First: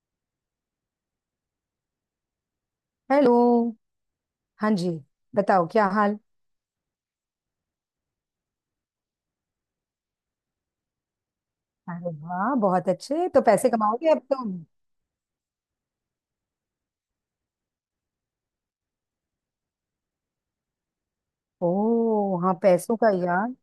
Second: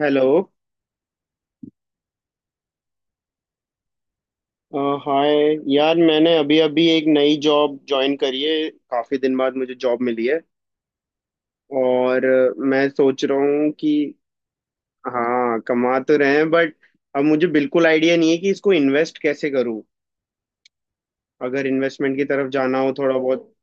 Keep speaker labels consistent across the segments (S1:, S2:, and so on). S1: Hello.
S2: Hello. हाँ
S1: अ,
S2: जी,
S1: हाय।
S2: बताओ क्या
S1: यार,
S2: हाल।
S1: मैंने अभी अभी एक नई जॉब ज्वाइन करी है। काफी दिन बाद मुझे जॉब मिली है।
S2: अरे
S1: और
S2: वाह,
S1: मैं
S2: बहुत
S1: सोच
S2: अच्छे।
S1: रहा
S2: तो पैसे
S1: हूँ कि
S2: कमाओगे अब तुम।
S1: हाँ, कमा तो रहे हैं बट अब मुझे बिल्कुल आइडिया नहीं है कि इसको इन्वेस्ट कैसे करूँ। अगर इन्वेस्टमेंट की
S2: ओ
S1: तरफ
S2: हाँ,
S1: जाना हो
S2: पैसों का
S1: थोड़ा बहुत।
S2: यार।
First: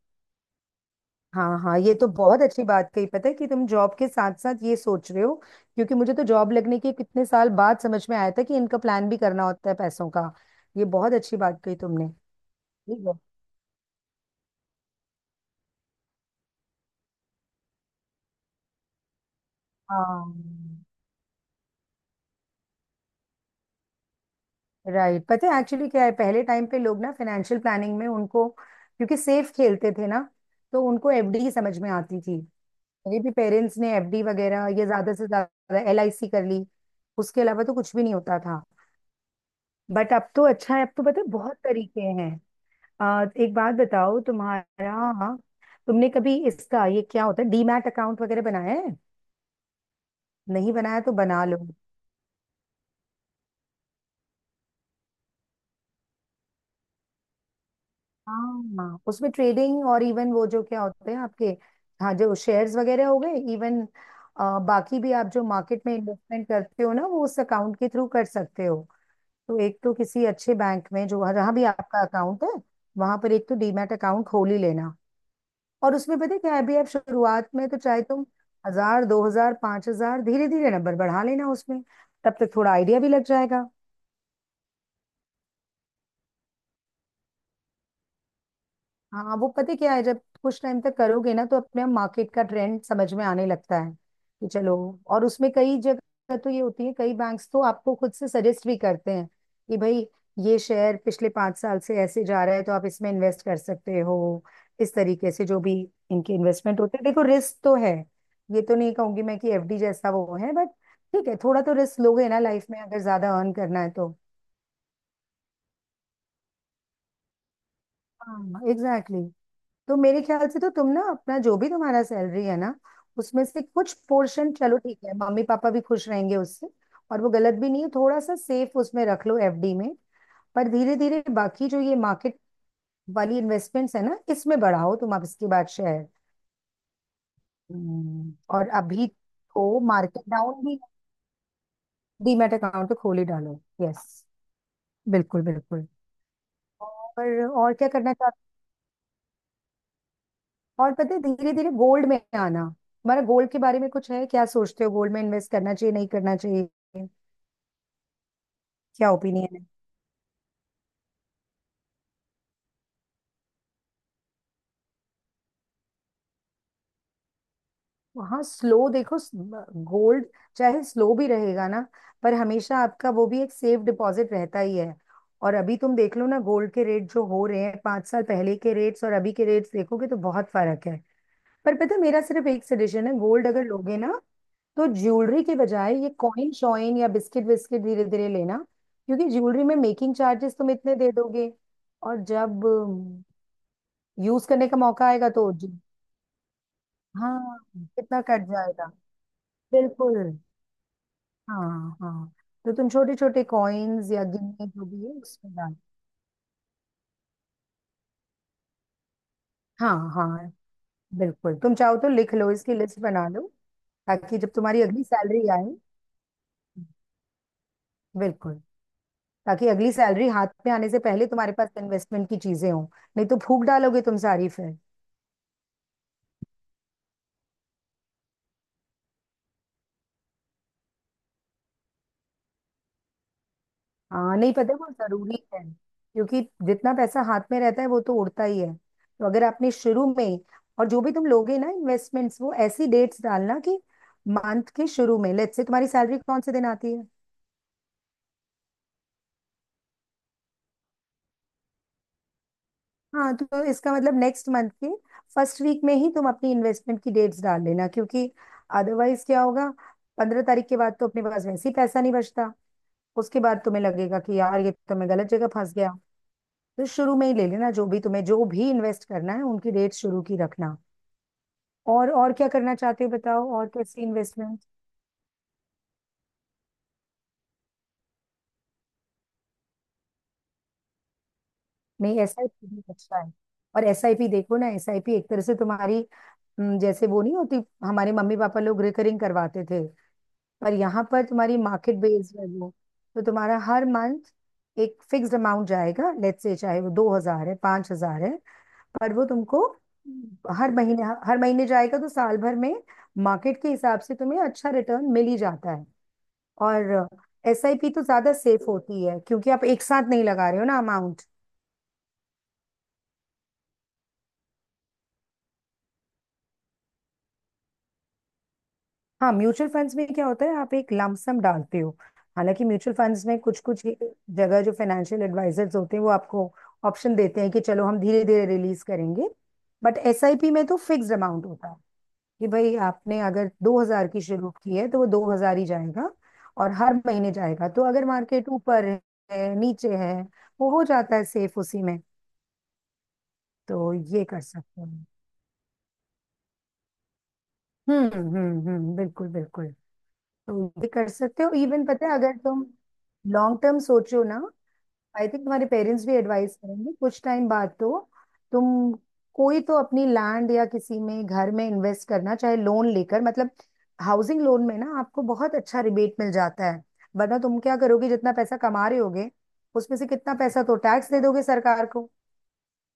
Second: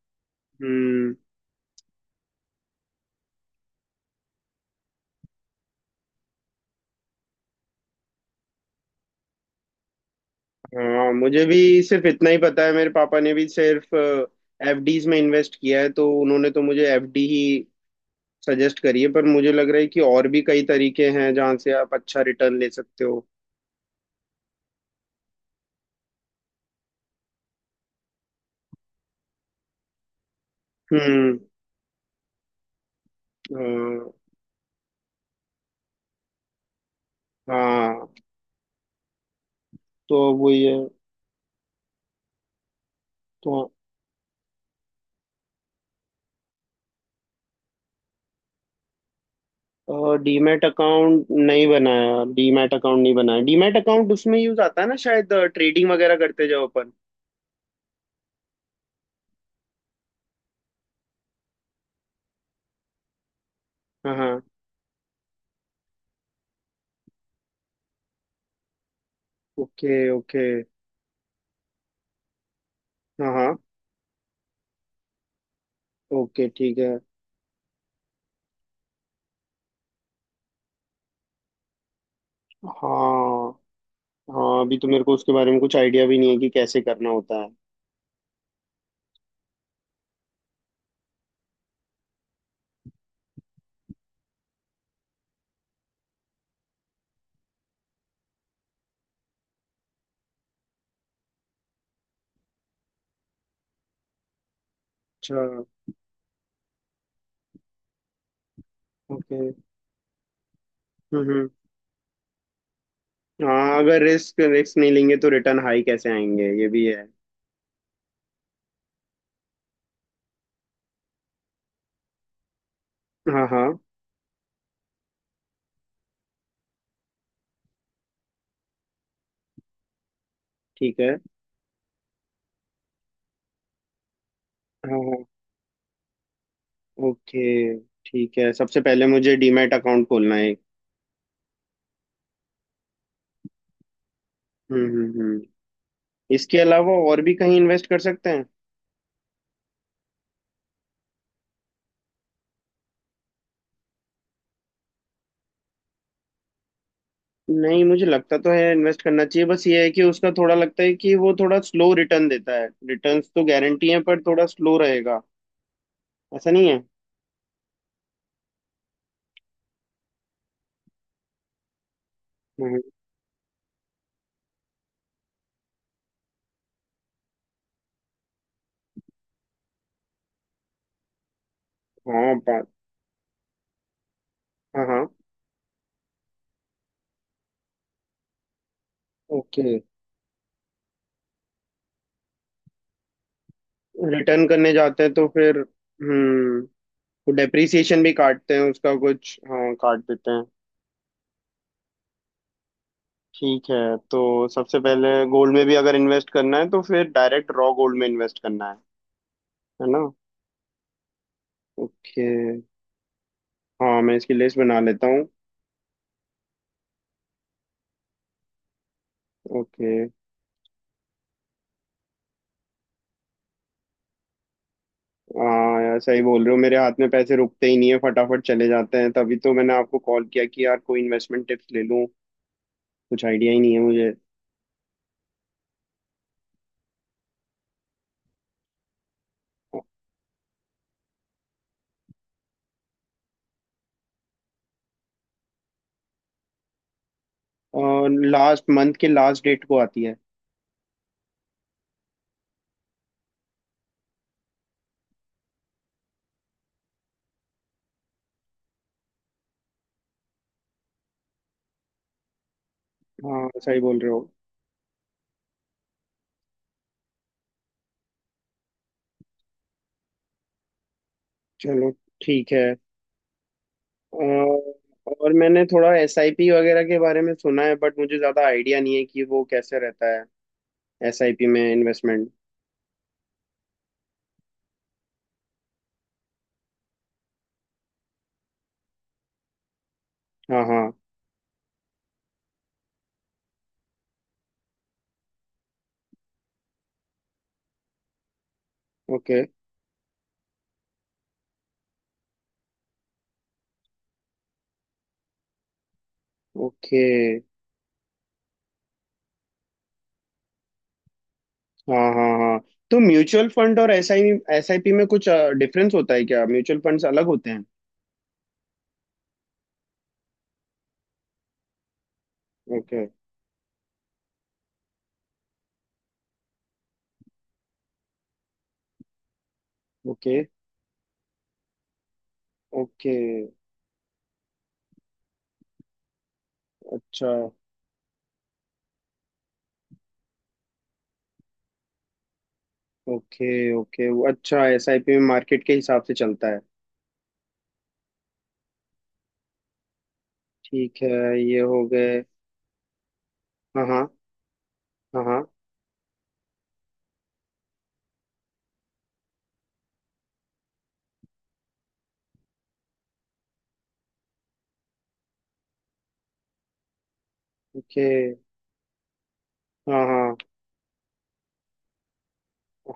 S1: हम्म।
S2: हाँ हाँ, ये तो बहुत अच्छी बात कही। पता है कि तुम जॉब के साथ साथ ये सोच रहे हो, क्योंकि मुझे तो जॉब लगने के कितने साल बाद समझ में आया था कि इनका प्लान भी करना होता है पैसों का। ये
S1: हाँ,
S2: बहुत अच्छी
S1: मुझे भी
S2: बात कही
S1: सिर्फ
S2: तुमने।
S1: इतना ही पता है, मेरे
S2: ठीक है।
S1: पापा ने भी सिर्फ एफडीज में इन्वेस्ट किया है, तो उन्होंने तो मुझे एफडी ही सजेस्ट करी है। पर मुझे लग रहा है कि और भी कई
S2: हाँ,
S1: तरीके हैं जहाँ से आप अच्छा रिटर्न ले सकते हो।
S2: राइट। पता है एक्चुअली क्या है, पहले टाइम पे लोग ना फाइनेंशियल प्लानिंग में उनको क्योंकि सेफ खेलते थे ना, तो उनको
S1: हम्म।
S2: एफडी समझ में आती थी। मेरे भी
S1: अ,
S2: पेरेंट्स ने एफडी वगैरह ये ज्यादा से ज्यादा एलआईसी कर ली। उसके अलावा तो कुछ भी
S1: हाँ।
S2: नहीं होता था। बट
S1: तो
S2: अब तो
S1: वो ये
S2: अच्छा है, अब तो पता है बहुत तरीके हैं।
S1: तो
S2: एक बात बताओ, तुम्हारा, तुमने कभी इसका ये क्या होता है डीमैट अकाउंट वगैरह बनाया है।
S1: डीमैट
S2: नहीं बनाया तो
S1: अकाउंट
S2: बना लो।
S1: नहीं बनाया, डीमैट अकाउंट नहीं बनाया। डीमैट अकाउंट उसमें यूज आता है ना, शायद ट्रेडिंग वगैरह करते जाओ अपन।
S2: हाँ, उसमें ट्रेडिंग और इवन वो जो क्या होते हैं आपके, हाँ, जो शेयर्स वगैरह हो गए, इवन
S1: हाँ हाँ।
S2: बाकी भी आप जो मार्केट में इन्वेस्टमेंट करते हो ना, वो उस अकाउंट के थ्रू कर सकते हो। तो एक तो
S1: ओके
S2: किसी
S1: ओके।
S2: अच्छे बैंक में, जो जहां भी आपका अकाउंट है, वहां पर
S1: हाँ
S2: एक तो
S1: हाँ।
S2: डीमैट अकाउंट खोल ही लेना। और उसमें पता है
S1: ओके,
S2: क्या है, अभी
S1: ठीक
S2: आप
S1: है।
S2: शुरुआत में तो चाहे तुम 1000, 2000, 5000 धीरे धीरे नंबर बढ़ा लेना उसमें। तब तक थोड़ा आइडिया भी लग
S1: हाँ
S2: जाएगा।
S1: हाँ, अभी तो मेरे को उसके बारे में कुछ आइडिया भी नहीं है कि कैसे करना होता है।
S2: हाँ, वो पता है क्या है, जब कुछ टाइम तक करोगे ना, तो अपने आप मार्केट का ट्रेंड समझ में आने लगता है कि चलो। और उसमें कई जगह तो ये होती है, कई बैंक्स तो आपको खुद से सजेस्ट भी करते हैं कि भाई, ये शेयर पिछले 5 साल से ऐसे जा रहा है, तो आप इसमें इन्वेस्ट कर सकते हो। इस तरीके
S1: अच्छा।
S2: से, जो भी इनके इन्वेस्टमेंट होते हैं, देखो रिस्क तो है। ये तो नहीं कहूंगी मैं
S1: ओके।
S2: कि एफडी जैसा वो है, बट ठीक है,
S1: हम्म।
S2: थोड़ा तो रिस्क लोगे ना लाइफ में अगर ज्यादा अर्न
S1: हाँ,
S2: करना है
S1: अगर
S2: तो।
S1: रिस्क रिस्क नहीं लेंगे तो रिटर्न हाई कैसे आएंगे, ये भी है।
S2: हाँ एग्जैक्टली। तो मेरे ख्याल से तो तुम ना अपना जो भी तुम्हारा सैलरी है ना, उसमें
S1: हाँ
S2: से
S1: हाँ।
S2: कुछ पोर्शन, चलो ठीक है, मम्मी पापा भी खुश रहेंगे उससे, और वो गलत भी नहीं है, थोड़ा सा सेफ उसमें रख लो एफडी में। पर धीरे
S1: ठीक है।
S2: धीरे बाकी जो ये मार्केट वाली इन्वेस्टमेंट्स है ना, इसमें बढ़ाओ
S1: हाँ
S2: तुम। अब
S1: हाँ।
S2: इसके बाद शेयर।
S1: ओके। ठीक है,
S2: और
S1: सबसे
S2: अभी
S1: पहले मुझे डीमैट
S2: तो
S1: अकाउंट
S2: मार्केट
S1: खोलना है एक।
S2: डाउन भी। डीमैट अकाउंट तो खोल ही डालो, यस।
S1: हम्म।
S2: बिल्कुल बिल्कुल।
S1: इसके अलावा और भी
S2: और
S1: कहीं
S2: और
S1: इन्वेस्ट
S2: क्या
S1: कर
S2: करना
S1: सकते हैं?
S2: चाहते, और पता है, धीरे धीरे गोल्ड में आना हमारा। गोल्ड के बारे में कुछ है क्या, सोचते हो गोल्ड में इन्वेस्ट करना चाहिए नहीं करना चाहिए?
S1: नहीं, मुझे लगता तो है इन्वेस्ट
S2: क्या
S1: करना चाहिए,
S2: ओपिनियन
S1: बस
S2: है?
S1: ये है कि उसका थोड़ा लगता है कि वो थोड़ा स्लो रिटर्न देता है। रिटर्न्स तो गारंटी है पर थोड़ा स्लो रहेगा, ऐसा नहीं है।
S2: हाँ, स्लो, देखो, गोल्ड चाहे स्लो भी रहेगा ना, पर हमेशा
S1: हम्म,
S2: आपका वो भी एक सेफ डिपॉजिट रहता ही है। और अभी तुम देख लो ना गोल्ड के रेट जो हो रहे हैं, 5 साल पहले के रेट्स और अभी के रेट्स देखोगे तो बहुत फर्क है। पर पता है, मेरा
S1: हाँ
S2: सिर्फ एक
S1: बात।
S2: सजेशन है, गोल्ड अगर लोगे ना,
S1: हाँ
S2: तो
S1: हाँ।
S2: ज्वेलरी के बजाय ये कॉइन शॉइन या बिस्किट विस्किट धीरे धीरे लेना, क्योंकि ज्वेलरी में
S1: ओके,
S2: मेकिंग चार्जेस तुम इतने दे दोगे, और जब
S1: रिटर्न
S2: यूज करने
S1: करने
S2: का
S1: जाते
S2: मौका
S1: हैं तो
S2: आएगा तो
S1: फिर हम्म।
S2: हाँ
S1: डेप्रिसिएशन भी
S2: कितना कट
S1: काटते हैं
S2: जाएगा।
S1: उसका कुछ, हाँ काट
S2: बिल्कुल।
S1: देते हैं।
S2: हाँ हाँ। तो तुम छोटे छोटे
S1: ठीक है,
S2: कॉइन्स
S1: तो
S2: या गिन्ने
S1: सबसे
S2: जो भी
S1: पहले
S2: है
S1: गोल्ड
S2: उसमें
S1: में
S2: डाल।
S1: भी अगर इन्वेस्ट करना है तो फिर डायरेक्ट रॉ गोल्ड में इन्वेस्ट करना है
S2: हाँ
S1: ना?
S2: हाँ, बिल्कुल। तुम चाहो तो
S1: ओके।
S2: लिख लो, इसकी लिस्ट बना लो,
S1: हाँ, मैं इसकी
S2: ताकि जब
S1: लिस्ट बना
S2: तुम्हारी अगली
S1: लेता हूँ।
S2: सैलरी आए, बिल्कुल, ताकि
S1: ओके।
S2: अगली सैलरी हाथ में आने से पहले तुम्हारे पास इन्वेस्टमेंट की चीजें हों। नहीं तो फूक डालोगे तुम सारी फिर।
S1: हाँ यार, सही बोल रहे हो, मेरे हाथ में पैसे रुकते ही नहीं है, फटाफट चले जाते हैं। तभी तो मैंने आपको कॉल किया कि यार, कोई इन्वेस्टमेंट टिप्स ले लूँ। कुछ आइडिया ही नहीं है मुझे।
S2: हाँ, नहीं पता है वो जरूरी है, क्योंकि जितना पैसा हाथ में रहता है वो तो उड़ता ही है। तो अगर आपने शुरू में, और जो भी तुम लोगे ना इन्वेस्टमेंट्स, वो ऐसी डेट्स डालना कि मंथ के शुरू में, लेट्स से तुम्हारी सैलरी कौन से दिन आती है?
S1: और लास्ट मंथ के लास्ट डेट को आती है।
S2: हाँ, तो इसका मतलब नेक्स्ट मंथ के फर्स्ट वीक में ही तुम अपनी इन्वेस्टमेंट की डेट्स डाल लेना, क्योंकि अदरवाइज क्या होगा, 15 तारीख के बाद तो अपने पास वैसे ही पैसा नहीं बचता। उसके
S1: हाँ,
S2: बाद
S1: सही
S2: तुम्हें
S1: बोल रहे
S2: लगेगा
S1: हो।
S2: कि यार ये तो मैं गलत जगह फंस गया। तो शुरू में ही ले लेना, जो भी तुम्हें जो भी इन्वेस्ट करना है उनकी रेट शुरू की रखना।
S1: चलो,
S2: और क्या
S1: ठीक है।
S2: करना चाहते हो बताओ, और कैसी इन्वेस्टमेंट?
S1: और मैंने थोड़ा एसआईपी वगैरह के बारे में सुना है बट मुझे ज़्यादा आइडिया नहीं है कि वो कैसे रहता है। एसआईपी में
S2: नहीं,
S1: इन्वेस्टमेंट।
S2: एसआईपी भी अच्छा है। और एसआईपी, देखो ना, एसआईपी एक तरह से तुम्हारी, जैसे वो नहीं होती, हमारे मम्मी पापा लोग रिकरिंग करवाते थे,
S1: हाँ
S2: पर
S1: हाँ।
S2: यहाँ पर तुम्हारी मार्केट बेस्ड है वो। तो तुम्हारा हर मंथ एक फिक्स्ड अमाउंट जाएगा, लेट्स से चाहे वो 2000 है 5000 है, पर वो
S1: ओके
S2: तुमको हर महीने जाएगा, तो साल भर में मार्केट के हिसाब से तुम्हें अच्छा रिटर्न मिल ही जाता है।
S1: ओके।
S2: और एसआईपी तो ज्यादा सेफ होती है, क्योंकि आप एक साथ नहीं लगा रहे हो ना अमाउंट।
S1: हाँ हाँ हाँ। तो म्यूचुअल फंड और एसआईपी में कुछ डिफरेंस होता है क्या? म्यूचुअल फंड्स अलग होते हैं?
S2: हाँ, म्यूचुअल फंड्स में क्या होता है, आप एक लमसम डालते हो। हालांकि म्यूचुअल
S1: ओके।
S2: फंड्स में कुछ कुछ जगह जो फाइनेंशियल एडवाइजर्स होते हैं, वो आपको ऑप्शन देते हैं कि चलो हम धीरे धीरे रिलीज करेंगे। But
S1: okay.
S2: एसआईपी में तो फिक्स्ड अमाउंट होता है कि भाई,
S1: ओके।
S2: आपने अगर 2000 की शुरू की है तो वो 2000 ही जाएगा, और हर
S1: अच्छा।
S2: महीने जाएगा, तो अगर मार्केट ऊपर है नीचे है, वो हो जाता है सेफ उसी में।
S1: ओके।
S2: तो
S1: ओके,
S2: ये
S1: वो
S2: कर
S1: अच्छा,
S2: सकते हो।
S1: एसआईपी में मार्केट के हिसाब से चलता है।
S2: हम्म हम्म हम्म, बिल्कुल बिल्कुल। तो ये
S1: ठीक
S2: कर
S1: है,
S2: सकते हो।
S1: ये हो
S2: इवन पता है,
S1: गए।
S2: अगर तुम लॉन्ग टर्म
S1: हाँ हाँ।
S2: सोचो ना,
S1: हाँ
S2: आई
S1: हाँ।
S2: थिंक तुम्हारे पेरेंट्स भी एडवाइस करेंगे कुछ टाइम बाद तो। तुम, कोई तो अपनी लैंड या किसी में घर में इन्वेस्ट करना चाहे लोन लेकर, मतलब हाउसिंग लोन में ना आपको बहुत अच्छा रिबेट मिल जाता है। वरना तुम क्या
S1: ओके।
S2: करोगे, जितना पैसा कमा रहे होगे, उसमें
S1: हाँ
S2: से कितना
S1: हाँ।
S2: पैसा तो टैक्स दे दोगे सरकार को,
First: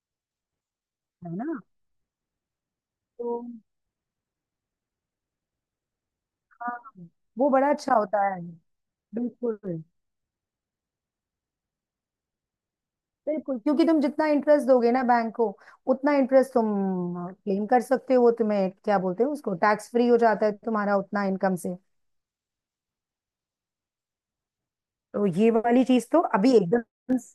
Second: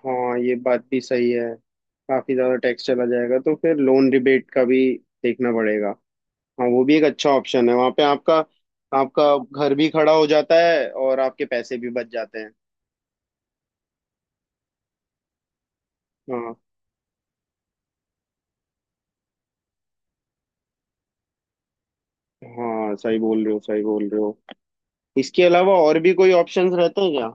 S1: हाँ, ये बात भी सही
S2: है ना।
S1: है। काफी ज्यादा टैक्स चला
S2: तो
S1: जाएगा, तो फिर लोन रिबेट का भी देखना पड़ेगा। हाँ,
S2: हाँ,
S1: वो भी एक अच्छा
S2: वो
S1: ऑप्शन
S2: बड़ा
S1: है, वहां
S2: अच्छा
S1: पे
S2: होता
S1: आपका।
S2: है।
S1: आपका घर
S2: बिल्कुल
S1: भी खड़ा हो जाता है और आपके पैसे भी बच जाते हैं।
S2: बिल्कुल, क्योंकि तुम जितना इंटरेस्ट दोगे ना बैंक को, उतना इंटरेस्ट
S1: हाँ।
S2: तुम क्लेम कर सकते हो। वो तुम्हें क्या बोलते हो उसको, टैक्स फ्री हो जाता है तुम्हारा उतना इनकम से।
S1: हाँ सही बोल रहे हो, सही बोल रहे हो।
S2: तो
S1: इसके
S2: ये
S1: अलावा
S2: वाली
S1: और
S2: चीज
S1: भी
S2: तो
S1: कोई
S2: अभी
S1: ऑप्शंस रहते हैं
S2: एकदम।
S1: क्या?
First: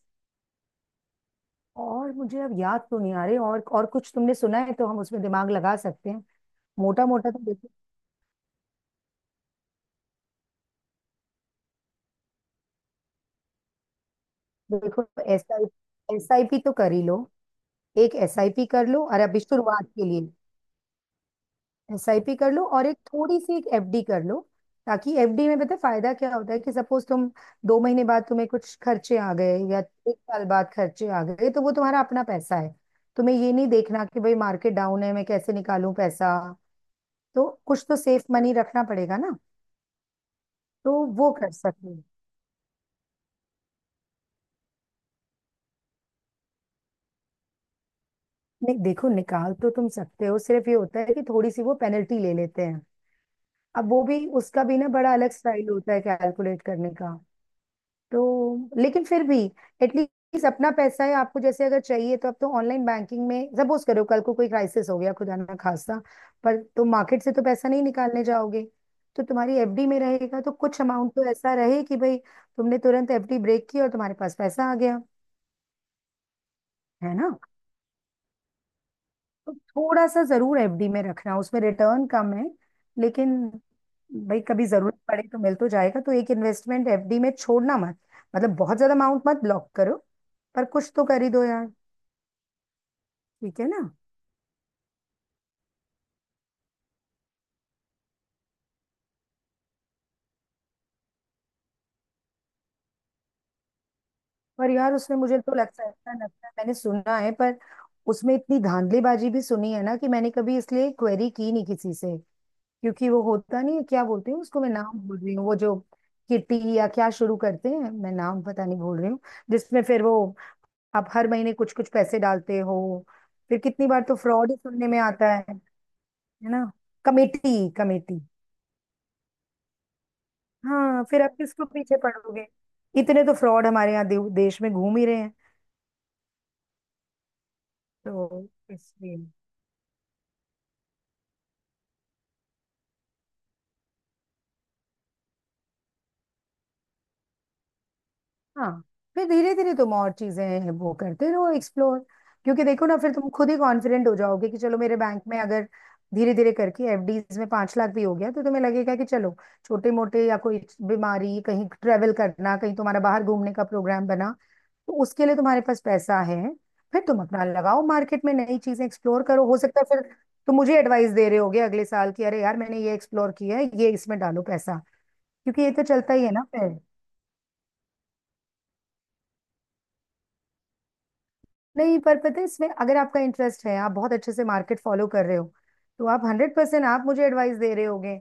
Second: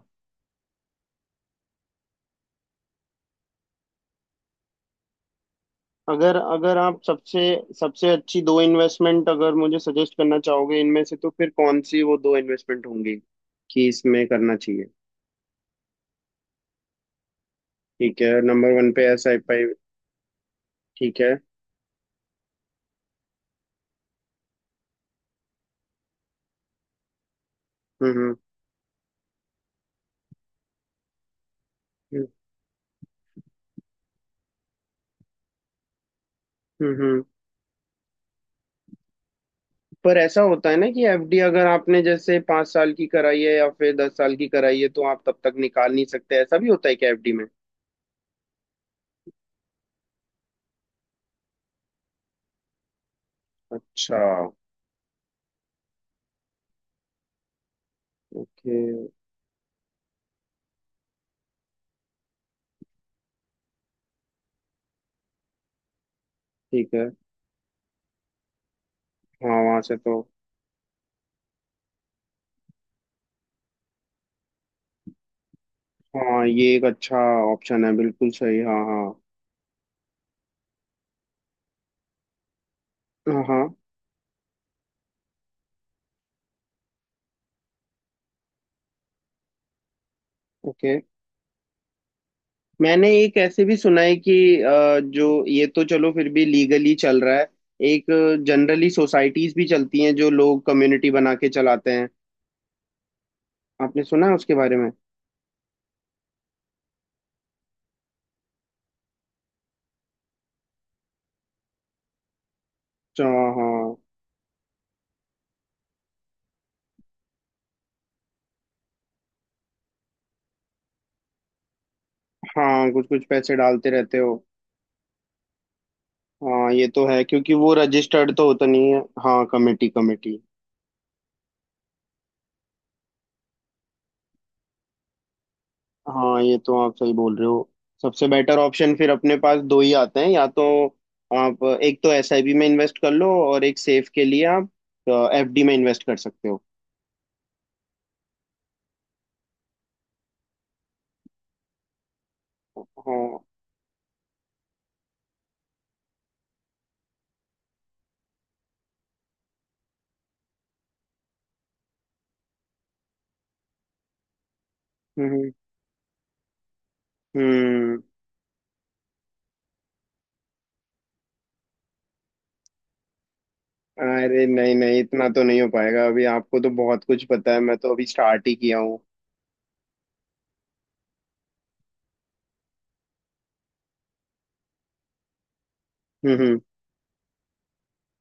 S2: और मुझे अब याद तो नहीं आ रही, और कुछ तुमने सुना है तो हम उसमें दिमाग लगा सकते हैं।
S1: अगर अगर आप
S2: मोटा मोटा तो
S1: सबसे
S2: देखो,
S1: सबसे अच्छी दो इन्वेस्टमेंट अगर मुझे सजेस्ट करना चाहोगे इनमें से, तो फिर कौन सी वो दो इन्वेस्टमेंट होंगी कि इसमें करना चाहिए?
S2: देखो, S I S I P तो कर ही लो। एक
S1: ठीक है,
S2: एस आई पी
S1: नंबर
S2: कर
S1: वन
S2: लो,
S1: पे
S2: और
S1: एस आई
S2: अभी
S1: पी
S2: शुरुआत के लिए
S1: ठीक है।
S2: एसआईपी कर लो और एक थोड़ी सी एक एफडी कर लो, ताकि एफडी में पता है फायदा क्या होता है, कि सपोज तुम 2 महीने
S1: हम्म
S2: बाद
S1: हम्म।
S2: तुम्हें कुछ खर्चे आ गए, या एक साल बाद खर्चे आ गए, तो वो तुम्हारा अपना
S1: हम्म।
S2: पैसा है। तुम्हें ये नहीं देखना कि भाई मार्केट डाउन है मैं कैसे निकालूं पैसा।
S1: हम्म, हम्म।
S2: तो कुछ तो सेफ मनी रखना पड़ेगा ना।
S1: पर ऐसा होता है ना
S2: तो
S1: कि
S2: वो
S1: एफडी
S2: कर
S1: अगर
S2: सकते
S1: आपने
S2: हो।
S1: जैसे 5 साल की कराई है या फिर 10 साल की कराई है, तो आप तब तक निकाल नहीं सकते? ऐसा भी होता है क्या एफडी में?
S2: नहीं देखो, निकाल तो तुम सकते हो, सिर्फ ये होता है कि थोड़ी सी वो पेनल्टी ले लेते हैं। अब वो
S1: अच्छा।
S2: भी, उसका भी ना बड़ा अलग स्टाइल होता है कैलकुलेट करने का, तो
S1: ओके।
S2: लेकिन फिर भी एटलीस्ट अपना पैसा है आपको, जैसे अगर चाहिए तो। अब तो ऑनलाइन बैंकिंग में सपोज करो कल को कोई क्राइसिस हो गया, खुदा ना खास्ता, पर तुम
S1: ठीक है।
S2: मार्केट से तो पैसा नहीं निकालने जाओगे, तो तुम्हारी
S1: हाँ, वहां
S2: एफडी
S1: से
S2: में
S1: तो।
S2: रहेगा, तो कुछ अमाउंट तो ऐसा रहे कि भाई तुमने तुरंत एफडी ब्रेक की और तुम्हारे पास पैसा आ गया,
S1: हाँ, ये एक
S2: है
S1: अच्छा
S2: ना।
S1: ऑप्शन है, बिल्कुल सही। हाँ हाँ।
S2: तो थोड़ा सा जरूर एफडी में रखना, उसमें रिटर्न कम है लेकिन
S1: हाँ हाँ।
S2: भाई कभी जरूरत पड़े तो मिल तो जाएगा। तो एक इन्वेस्टमेंट एफडी में छोड़ना मत, मतलब बहुत ज्यादा अमाउंट मत ब्लॉक करो, पर कुछ
S1: ओके,
S2: तो कर ही दो यार।
S1: मैंने एक
S2: ठीक
S1: ऐसे
S2: है
S1: भी
S2: ना।
S1: सुना है कि जो ये तो चलो फिर भी लीगली चल रहा है। एक जनरली सोसाइटीज भी चलती हैं जो लोग कम्युनिटी बना के चलाते हैं। आपने सुना है उसके
S2: पर
S1: बारे में?
S2: यार उसमें मुझे तो लगता है, ऐसा लगता है, मैंने सुना है पर उसमें इतनी धांधलीबाजी भी सुनी है ना कि मैंने कभी इसलिए क्वेरी की नहीं किसी से। क्योंकि वो
S1: अच्छा, हाँ
S2: होता नहीं है,
S1: हाँ।
S2: क्या बोलते हैं उसको, मैं नाम भूल रही हूँ, वो जो किटी या क्या शुरू करते हैं, मैं नाम पता नहीं भूल रही हूँ, जिसमें फिर वो आप हर महीने कुछ कुछ पैसे डालते
S1: हाँ,
S2: हो,
S1: कुछ कुछ पैसे
S2: फिर कितनी
S1: डालते
S2: बार तो
S1: रहते हो।
S2: फ्रॉड ही सुनने में आता है ना।
S1: हाँ ये तो है, क्योंकि
S2: कमेटी,
S1: वो
S2: कमेटी।
S1: रजिस्टर्ड तो होता नहीं है। हाँ, कमेटी कमेटी।
S2: हाँ, फिर आप किसको पीछे पड़ोगे। इतने तो फ्रॉड हमारे यहाँ देश में घूम ही रहे हैं।
S1: हाँ, ये तो आप सही बोल रहे हो। सबसे
S2: तो
S1: बेटर ऑप्शन फिर
S2: इसलिए,
S1: अपने पास दो ही आते हैं, या तो आप एक तो एसआईपी में इन्वेस्ट कर लो और एक सेफ के लिए आप एफडी में इन्वेस्ट कर सकते हो।
S2: हाँ, फिर धीरे धीरे तुम और चीजें वो करते रहो एक्सप्लोर, क्योंकि देखो ना फिर तुम
S1: हाँ।
S2: खुद ही कॉन्फिडेंट हो जाओगे। कि चलो मेरे बैंक में अगर धीरे धीरे करके एफडीज में 5 लाख भी हो गया, तो तुम्हें लगेगा कि चलो छोटे मोटे, या कोई बीमारी, कहीं ट्रेवल करना, कहीं तुम्हारा बाहर घूमने का प्रोग्राम बना, तो उसके लिए
S1: हम्म
S2: तुम्हारे पास पैसा है। फिर तुम अपना लगाओ
S1: हम्म।
S2: मार्केट में, नई चीजें एक्सप्लोर करो, हो सकता है फिर तुम मुझे एडवाइस दे रहे होगे अगले साल कि अरे यार मैंने ये एक्सप्लोर किया है, ये इसमें डालो
S1: अरे नहीं
S2: पैसा,
S1: नहीं, इतना तो नहीं
S2: क्योंकि
S1: हो
S2: ये तो
S1: पाएगा
S2: चलता
S1: अभी।
S2: ही है ना
S1: आपको तो
S2: फिर।
S1: बहुत कुछ पता है, मैं तो अभी स्टार्ट ही किया हूँ।
S2: नहीं, पर पता है इसमें अगर आपका इंटरेस्ट है, आप बहुत अच्छे से मार्केट फॉलो कर रहे हो, तो आप हंड्रेड
S1: हम्म।
S2: परसेंट आप मुझे एडवाइस दे रहे होगे।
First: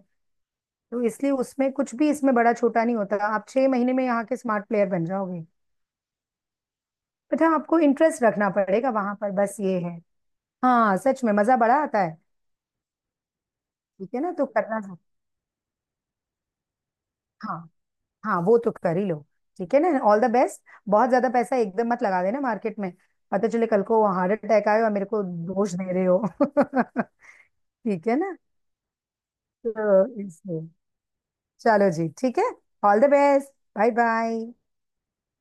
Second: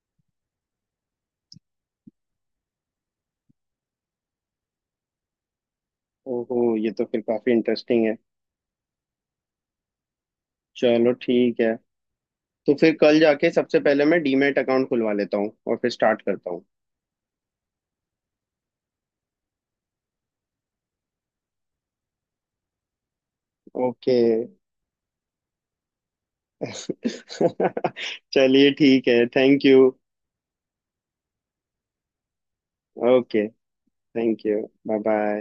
S2: तो इसलिए उसमें कुछ भी इसमें बड़ा छोटा नहीं होता, आप 6 महीने में यहाँ के स्मार्ट प्लेयर बन जाओगे।
S1: ओहो, ये तो फिर
S2: बट
S1: काफी
S2: हाँ, आपको
S1: इंटरेस्टिंग है।
S2: इंटरेस्ट रखना पड़ेगा वहां पर, बस ये है। हाँ,
S1: चलो
S2: सच में मजा
S1: ठीक है,
S2: बड़ा आता है।
S1: तो फिर कल जाके सबसे पहले
S2: ठीक है
S1: मैं
S2: ना, तो
S1: डीमैट
S2: करना
S1: अकाउंट
S2: चाहिए।
S1: खुलवा लेता हूँ और फिर स्टार्ट करता हूँ।
S2: हाँ, हाँ वो तो कर ही लो। ठीक है ना, ऑल द बेस्ट। बहुत ज्यादा पैसा एकदम मत लगा देना मार्केट में। पता चले कल को
S1: ओके।
S2: हार्ट अटैक आए और मेरे को दोष दे रहे हो। ठीक है ना।
S1: चलिए ठीक है, थैंक यू।
S2: तो इसलिए, चलो जी ठीक है, all the
S1: okay.
S2: Best. Bye
S1: thank
S2: bye.
S1: You. Bye bye.